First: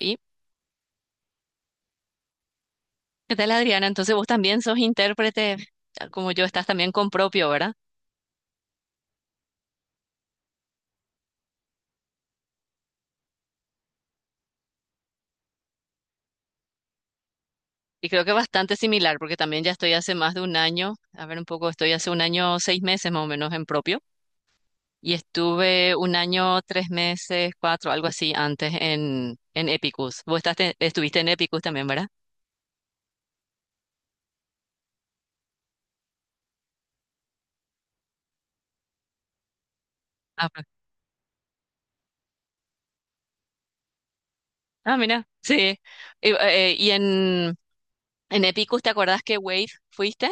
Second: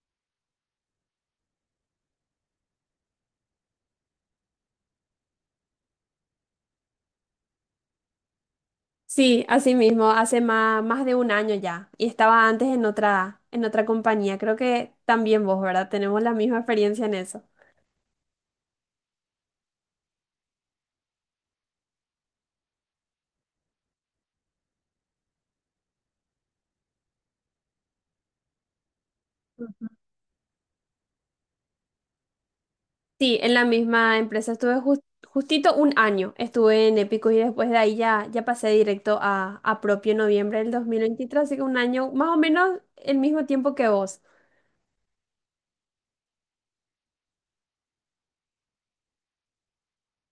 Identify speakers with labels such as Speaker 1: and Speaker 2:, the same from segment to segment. Speaker 1: ¿Y qué tal, Adriana? Entonces vos también sos intérprete, como yo, estás también con propio, ¿verdad?
Speaker 2: Sí, así mismo, hace más de un año ya. Y estaba antes en otra compañía. Creo que también vos, ¿verdad? Tenemos la misma experiencia en eso.
Speaker 1: Y creo que bastante similar, porque también ya estoy hace más de un año, a ver un poco, estoy hace un año, 6 meses más o menos en propio, y estuve un año, 3 meses, cuatro, algo así antes en Epicus. Vos estuviste en Epicus también, ¿verdad?
Speaker 2: Sí, en la misma empresa estuve justito un año. Estuve en Épico y después de ahí ya pasé directo a propio en
Speaker 1: Ah,
Speaker 2: noviembre
Speaker 1: pues.
Speaker 2: del 2023, así que un año más o menos el mismo tiempo que vos.
Speaker 1: Ah, mira, sí. Y en Epicus, ¿te acordás que Wave fuiste?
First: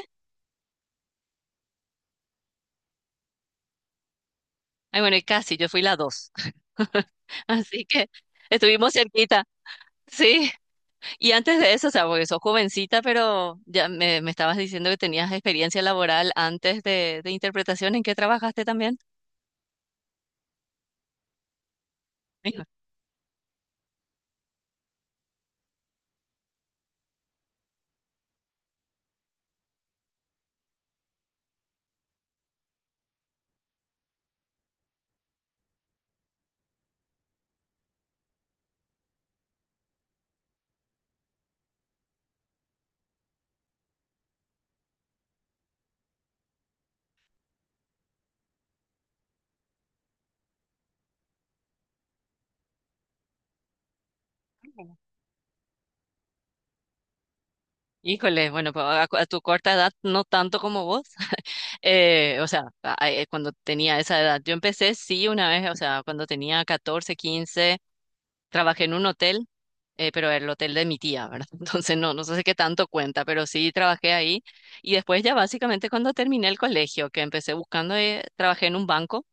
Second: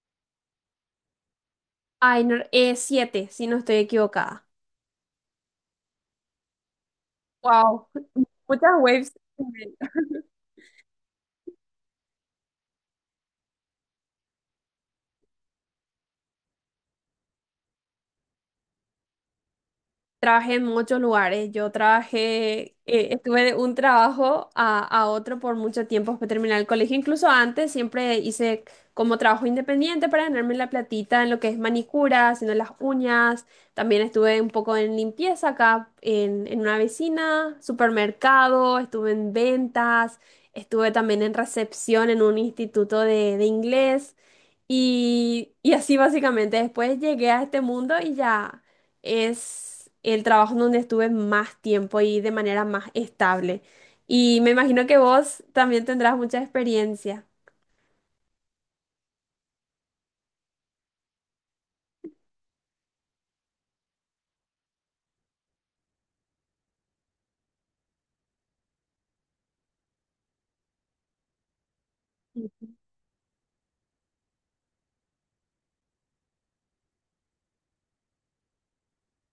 Speaker 2: Ay, no, siete, si no estoy equivocada.
Speaker 1: Ay, bueno, y casi, yo fui la dos. Así
Speaker 2: Wow,
Speaker 1: que
Speaker 2: muchas
Speaker 1: estuvimos
Speaker 2: waves.
Speaker 1: cerquita, sí. Y antes de eso, o sea, porque sos jovencita, pero ya me estabas diciendo que tenías experiencia laboral antes de interpretación, ¿en qué trabajaste también?
Speaker 2: Trabajé en muchos lugares. Yo
Speaker 1: Hijo-
Speaker 2: trabajé, estuve de un trabajo a otro por mucho tiempo después de terminar el colegio. Incluso antes siempre hice como trabajo independiente para ganarme la platita en lo que es manicura, haciendo las uñas. También estuve un poco en limpieza acá en una vecina, supermercado, estuve en ventas, estuve también en recepción en un instituto de inglés. Y así básicamente, después llegué a este mundo y ya es el trabajo en donde estuve más tiempo y de manera más estable. Y me imagino que vos también tendrás mucha experiencia.
Speaker 1: Híjole, bueno, pues a tu corta edad no tanto como vos. O sea, cuando tenía esa edad, yo empecé sí una vez, o sea, cuando tenía 14, 15. Trabajé en un hotel, pero el hotel de mi tía, ¿verdad? Entonces no, no sé si qué tanto cuenta, pero sí trabajé ahí. Y después ya básicamente cuando terminé el colegio, que empecé buscando, trabajé en un banco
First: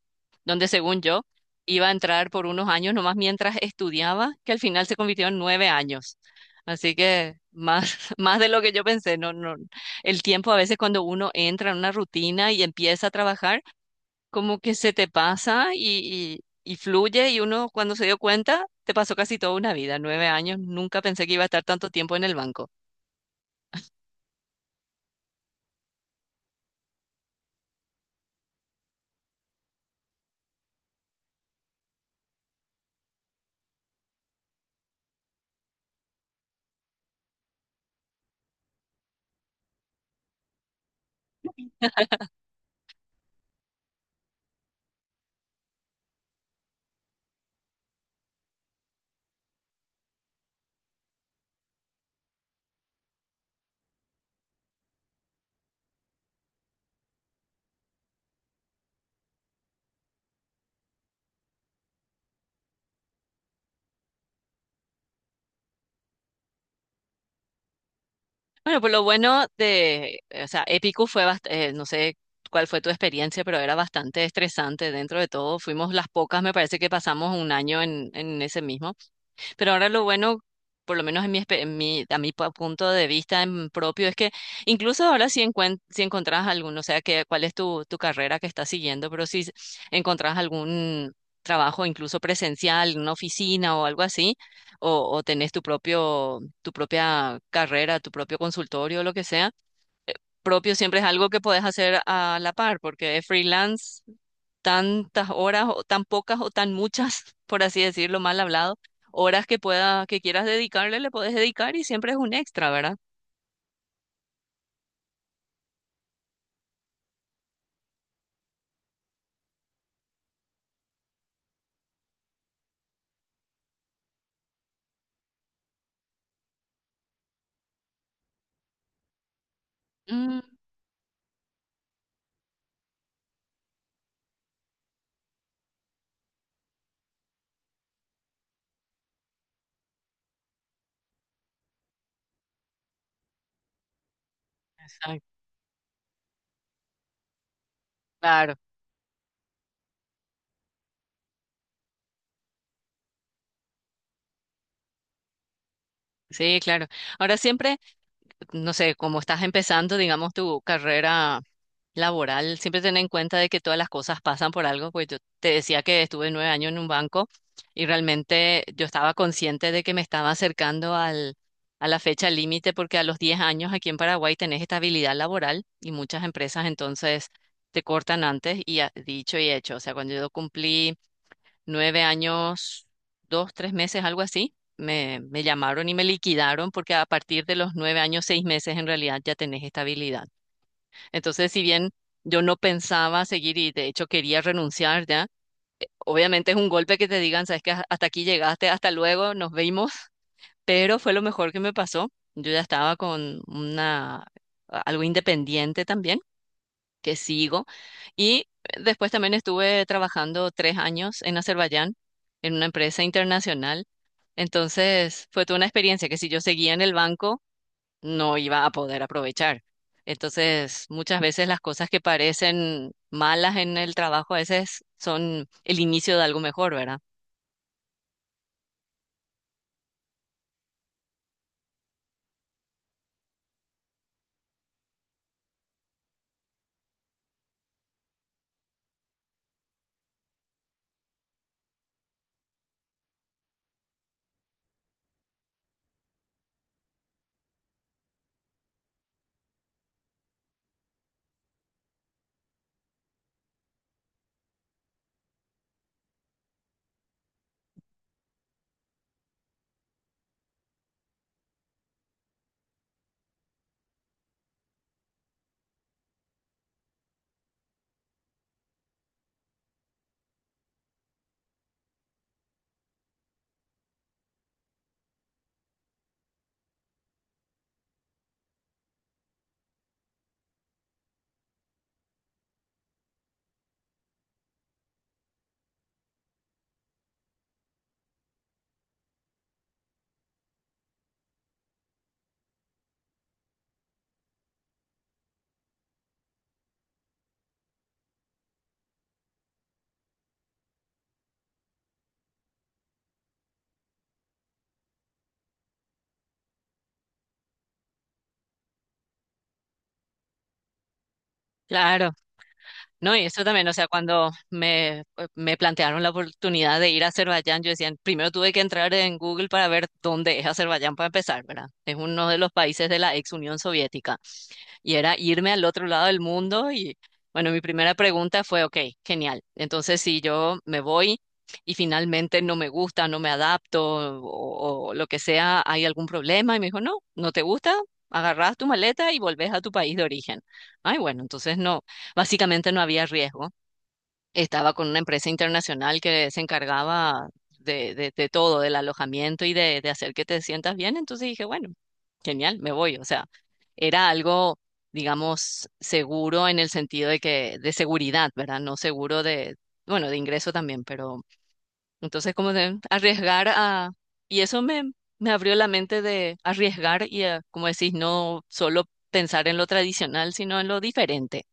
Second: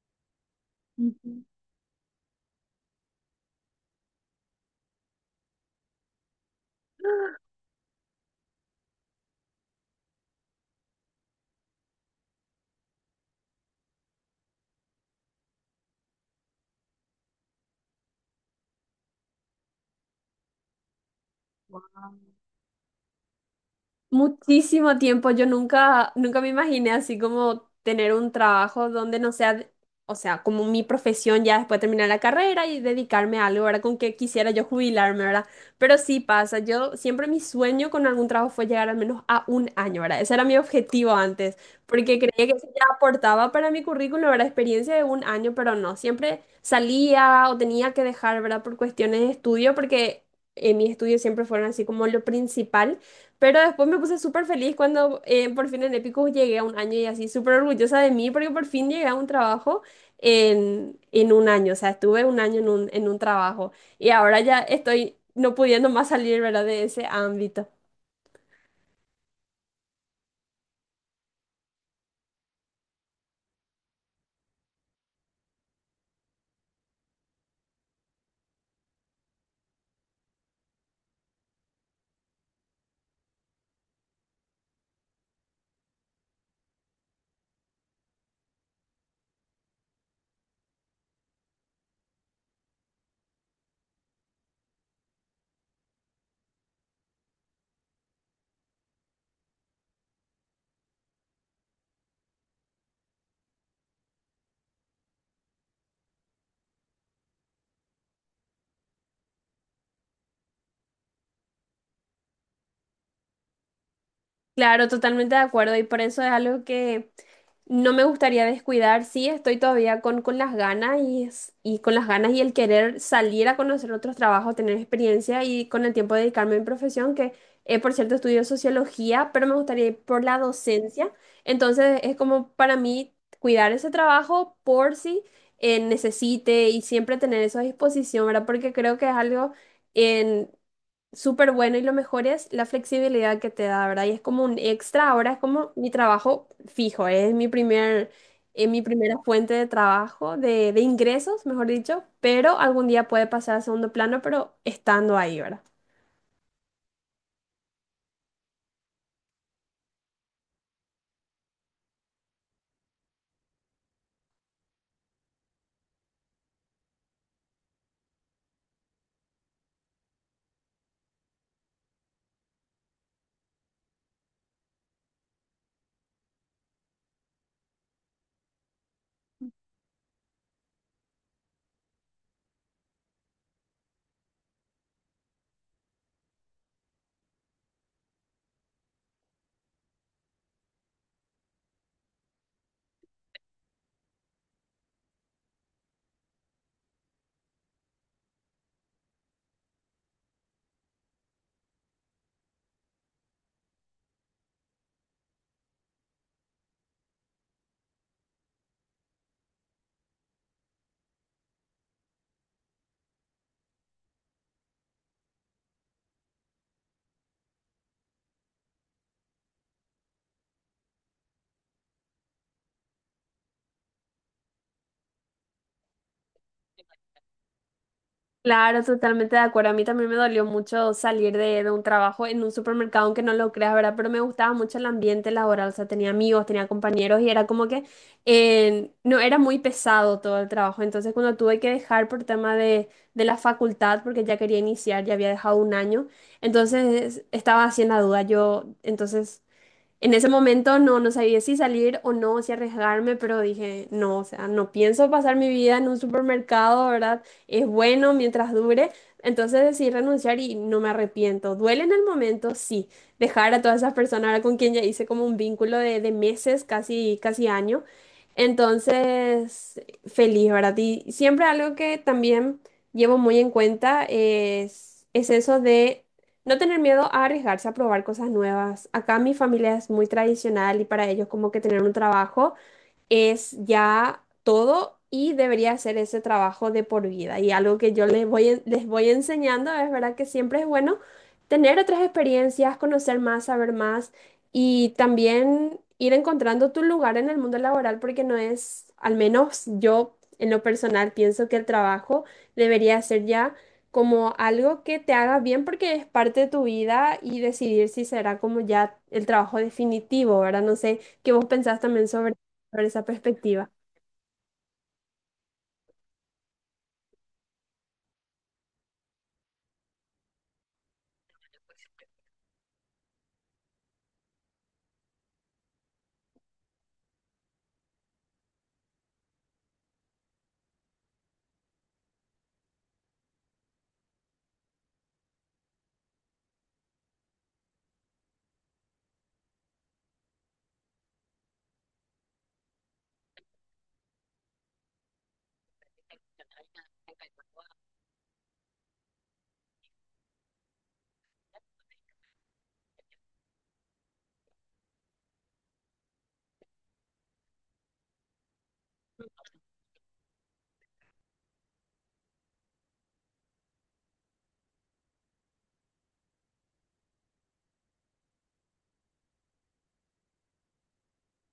Speaker 1: donde según yo iba a entrar por unos años nomás mientras estudiaba, que al final se convirtió en 9 años. Así que más, más de lo que yo pensé, no, no. El tiempo a veces cuando uno entra en una rutina y empieza a trabajar, como que se te pasa y fluye, y uno cuando se dio cuenta, te pasó casi toda una vida, 9 años. Nunca pensé que iba a estar tanto tiempo en el banco.
Speaker 2: Muchísimo tiempo, yo nunca me imaginé así como tener un trabajo donde no sea, o sea, como mi profesión ya después de terminar la carrera y dedicarme a algo, ¿verdad? Con que quisiera yo jubilarme, ¿verdad? Pero sí pasa, yo siempre mi sueño con algún trabajo fue llegar al menos a un año, ¿verdad? Ese era mi objetivo antes, porque creía que eso ya aportaba para mi currículum, ¿verdad? Experiencia de un año, pero no, siempre salía o tenía que dejar, ¿verdad? Por cuestiones de estudio, porque mis estudios siempre fueron así como lo principal. Pero después me puse súper feliz cuando por fin en Epicus llegué a un año y así, súper orgullosa de mí porque por fin llegué a un trabajo en un año, o sea, estuve un año en un trabajo y ahora ya estoy no pudiendo más salir, ¿verdad? De ese ámbito.
Speaker 1: Bueno, pues lo bueno de, o sea, Épico fue bastante, no sé cuál fue tu experiencia, pero era bastante estresante dentro de todo. Fuimos las pocas, me parece que pasamos un año en ese mismo. Pero ahora lo bueno, por lo menos en mi, espe- en mi- a mi pa- punto de vista en propio, es que incluso ahora si encontrás alguno, o sea, cuál es tu carrera que estás siguiendo. Pero si encontrás algún trabajo, incluso presencial, en una oficina o algo así, o tenés tu propia carrera, tu propio consultorio o lo que sea, propio siempre es algo que puedes hacer a la par, porque es freelance, tantas horas o tan pocas o tan muchas, por así decirlo, mal hablado, horas que quieras dedicarle le puedes dedicar, y siempre es un extra, ¿verdad?
Speaker 2: Claro, totalmente de acuerdo y por eso es algo que no me gustaría descuidar, sí, estoy todavía con las ganas y, y con las ganas y el querer salir a conocer otros trabajos, tener experiencia y con el tiempo dedicarme a mi profesión, que por cierto estudio sociología, pero me gustaría ir por la
Speaker 1: Mm,
Speaker 2: docencia. Entonces es como para mí cuidar ese trabajo por si necesite y siempre tener eso a disposición, ¿verdad? Porque creo que es algo súper bueno y lo mejor es la flexibilidad que te da, ¿verdad? Y es como un extra, ahora
Speaker 1: exacto.
Speaker 2: es como mi trabajo fijo, es mi primer,
Speaker 1: Claro,
Speaker 2: mi primera fuente de trabajo, de ingresos, mejor dicho, pero algún día puede pasar a segundo plano, pero estando ahí, ¿verdad?
Speaker 1: sí, claro. Ahora siempre, no sé, como estás empezando, digamos, tu carrera laboral, siempre tener en cuenta de que todas las cosas pasan por algo. Pues yo te decía que estuve nueve años en un banco, y realmente yo estaba consciente de que me estaba acercando a la fecha límite, porque a los 10 años aquí en Paraguay tenés estabilidad laboral, y muchas empresas entonces te cortan antes. Y dicho y hecho, o sea, cuando yo cumplí 9 años, 2, 3 meses, algo así, me llamaron y me liquidaron, porque a partir de los 9 años, 6 meses en realidad ya tenés estabilidad. Entonces, si bien yo no pensaba seguir, y de hecho quería renunciar ya, obviamente es un golpe que te digan: sabes que hasta aquí llegaste, hasta luego, nos vimos. Pero fue lo mejor que me pasó. Yo ya estaba con una algo independiente también, que sigo. Y después también estuve trabajando 3 años en Azerbaiyán, en una empresa internacional. Entonces, fue toda una experiencia que si yo seguía en el banco, no iba a poder aprovechar. Entonces, muchas veces las cosas que parecen malas en el trabajo a veces son el inicio de algo mejor, ¿verdad?
Speaker 2: Claro, totalmente de acuerdo. A mí también me dolió mucho salir de un trabajo en un supermercado, aunque no lo creas, ¿verdad? Pero me gustaba mucho el ambiente laboral, o sea, tenía amigos, tenía compañeros y era como que no era muy pesado todo el trabajo. Entonces, cuando tuve que dejar por tema de la facultad, porque ya quería iniciar, ya había dejado un año, entonces estaba haciendo duda. Yo, entonces, en ese momento no, no sabía si salir o no, si arriesgarme, pero dije, no, o sea, no pienso pasar mi vida en un supermercado, ¿verdad? Es bueno mientras dure. Entonces decidí renunciar y no me arrepiento. Duele en el momento, sí. Dejar a todas esas personas ahora con quien ya hice como un vínculo de meses, casi, casi año. Entonces, feliz, ¿verdad? Y siempre algo que también llevo muy en cuenta es eso de no tener miedo a arriesgarse a probar cosas nuevas. Acá mi familia es muy tradicional y para ellos como que tener un trabajo es ya todo y debería hacer ese trabajo de por vida. Y algo que yo les voy, les voy enseñando es verdad que siempre es bueno tener otras experiencias, conocer más, saber más y también ir encontrando tu lugar en el mundo laboral porque no es, al menos yo en lo personal pienso que el trabajo debería ser ya como algo que te haga bien porque es parte de tu vida y decidir si será como ya el trabajo definitivo, ¿verdad? No sé qué vos pensás también
Speaker 1: Claro.
Speaker 2: sobre por esa
Speaker 1: No, y eso también,
Speaker 2: perspectiva.
Speaker 1: o sea, cuando me plantearon la oportunidad de ir a Azerbaiyán, yo decía, primero tuve que entrar en Google para ver dónde es Azerbaiyán, para empezar, ¿verdad? Es uno de los países de la ex Unión Soviética. Y era irme al otro lado del mundo. Y bueno, mi primera pregunta fue: ok, genial. Entonces, si yo me voy y finalmente no me gusta, no me adapto, o lo que sea, ¿hay algún problema? Y me dijo: no, no te gusta, agarrás tu maleta y volvés a tu país de origen. Ay, bueno, entonces no, básicamente no había riesgo. Estaba con una empresa internacional que se encargaba de todo, del alojamiento y de hacer que te sientas bien. Entonces dije: bueno, genial, me voy. O sea, era algo, digamos, seguro en el sentido de seguridad, ¿verdad? No seguro de, bueno, de ingreso también, pero entonces como de arriesgar, y eso me abrió la mente de arriesgar y, como decís, no solo pensar en lo tradicional, sino en lo diferente.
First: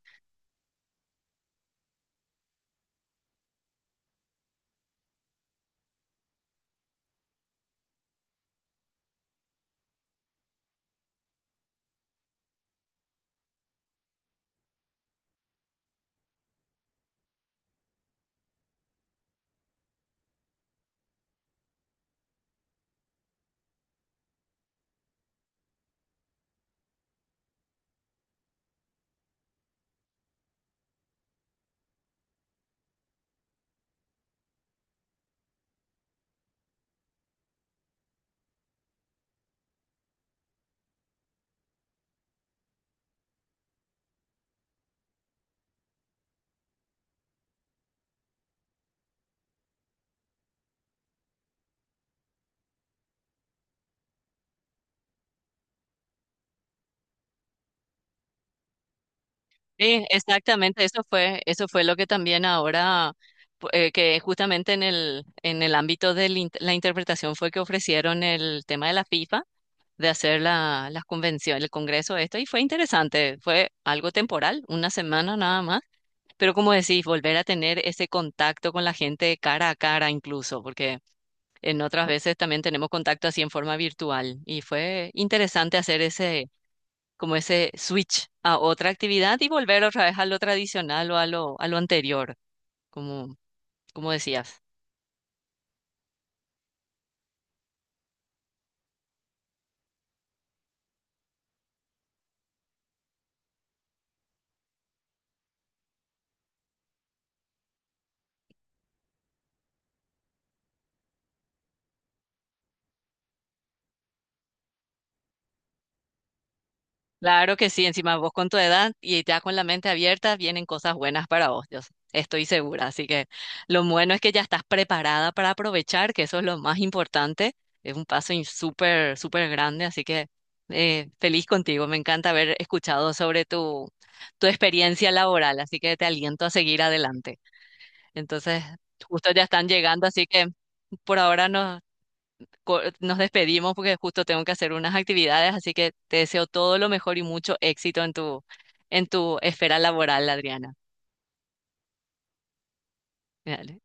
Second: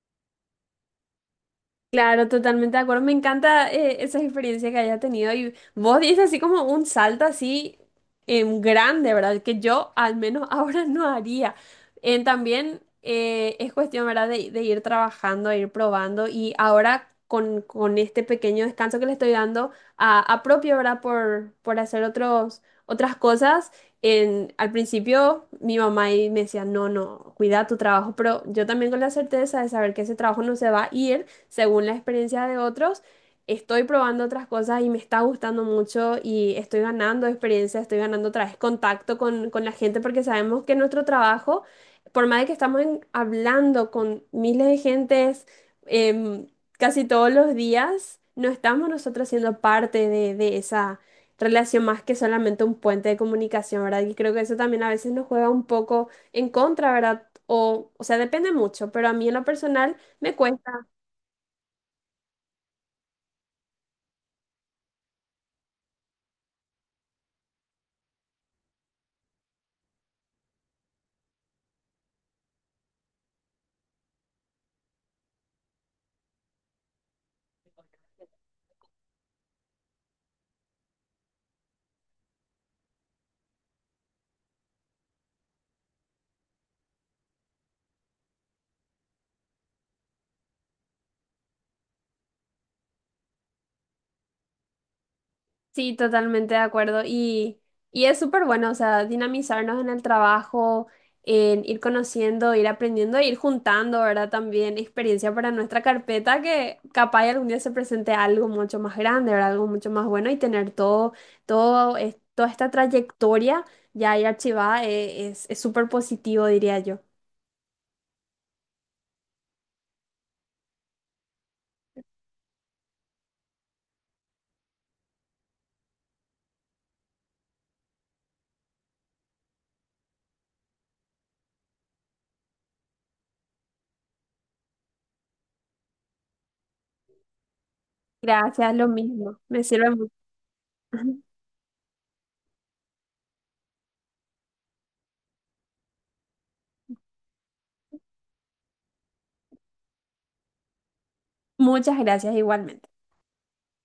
Speaker 2: Claro, totalmente de acuerdo. Me encanta esa experiencia que haya tenido. Y vos dices así como un salto así grande, ¿verdad? Que yo al menos ahora no haría. En también es cuestión, ¿verdad? De ir trabajando, ir probando. Y ahora con este pequeño descanso que le estoy dando a propio, ¿verdad? Por hacer otros, otras cosas. En, al principio mi mamá ahí me decía, no, cuida tu trabajo, pero yo también con la certeza de saber que ese trabajo no se va a ir según la experiencia de otros, estoy probando otras cosas y me está gustando mucho y estoy ganando experiencia, estoy ganando otra vez contacto con la gente porque sabemos que nuestro trabajo, por más de que estamos hablando con miles de gentes em, casi todos los días, no estamos nosotros siendo parte de esa relación más que solamente un puente de comunicación, ¿verdad? Y creo que eso también a veces nos juega un poco en contra, ¿verdad? O sea, depende mucho, pero a mí en lo personal
Speaker 1: Sí,
Speaker 2: me cuesta.
Speaker 1: exactamente, eso fue lo que también ahora, que justamente en el ámbito de la interpretación fue que ofrecieron el tema de la FIFA, de hacer las convenciones, el congreso, esto. Y fue interesante, fue algo temporal, una semana nada más, pero como decís, volver a tener ese contacto con la gente cara a cara incluso, porque en otras veces también tenemos contacto así en forma virtual. Y fue interesante hacer ese, como ese switch a otra actividad, y volver otra vez a lo tradicional, o a lo anterior, como, como decías.
Speaker 2: Sí, totalmente de acuerdo. Y es súper bueno, o sea, dinamizarnos en el trabajo, en ir conociendo, ir aprendiendo, e ir juntando, ¿verdad? También experiencia para nuestra carpeta, que capaz y algún día se presente algo mucho más grande, ¿verdad? Algo mucho más bueno y tener todo, todo, toda esta trayectoria ya ahí archivada es súper positivo, diría yo.
Speaker 1: Claro que sí, encima vos con tu edad y ya con la mente abierta vienen cosas buenas para vos, yo estoy segura. Así que lo bueno es que ya estás preparada para aprovechar, que eso es lo más importante. Es un paso súper, súper grande, así que feliz contigo. Me encanta haber escuchado sobre tu experiencia laboral, así que te aliento a seguir adelante. Entonces,
Speaker 2: Gracias, lo
Speaker 1: justo
Speaker 2: mismo.
Speaker 1: ya
Speaker 2: Me
Speaker 1: están
Speaker 2: sirve
Speaker 1: llegando,
Speaker 2: mucho.
Speaker 1: así que por ahora nos despedimos, porque justo tengo que hacer unas actividades, así que te deseo todo lo mejor y mucho éxito en en tu esfera laboral, Adriana.
Speaker 2: Muchas gracias igualmente.
Speaker 1: Dale.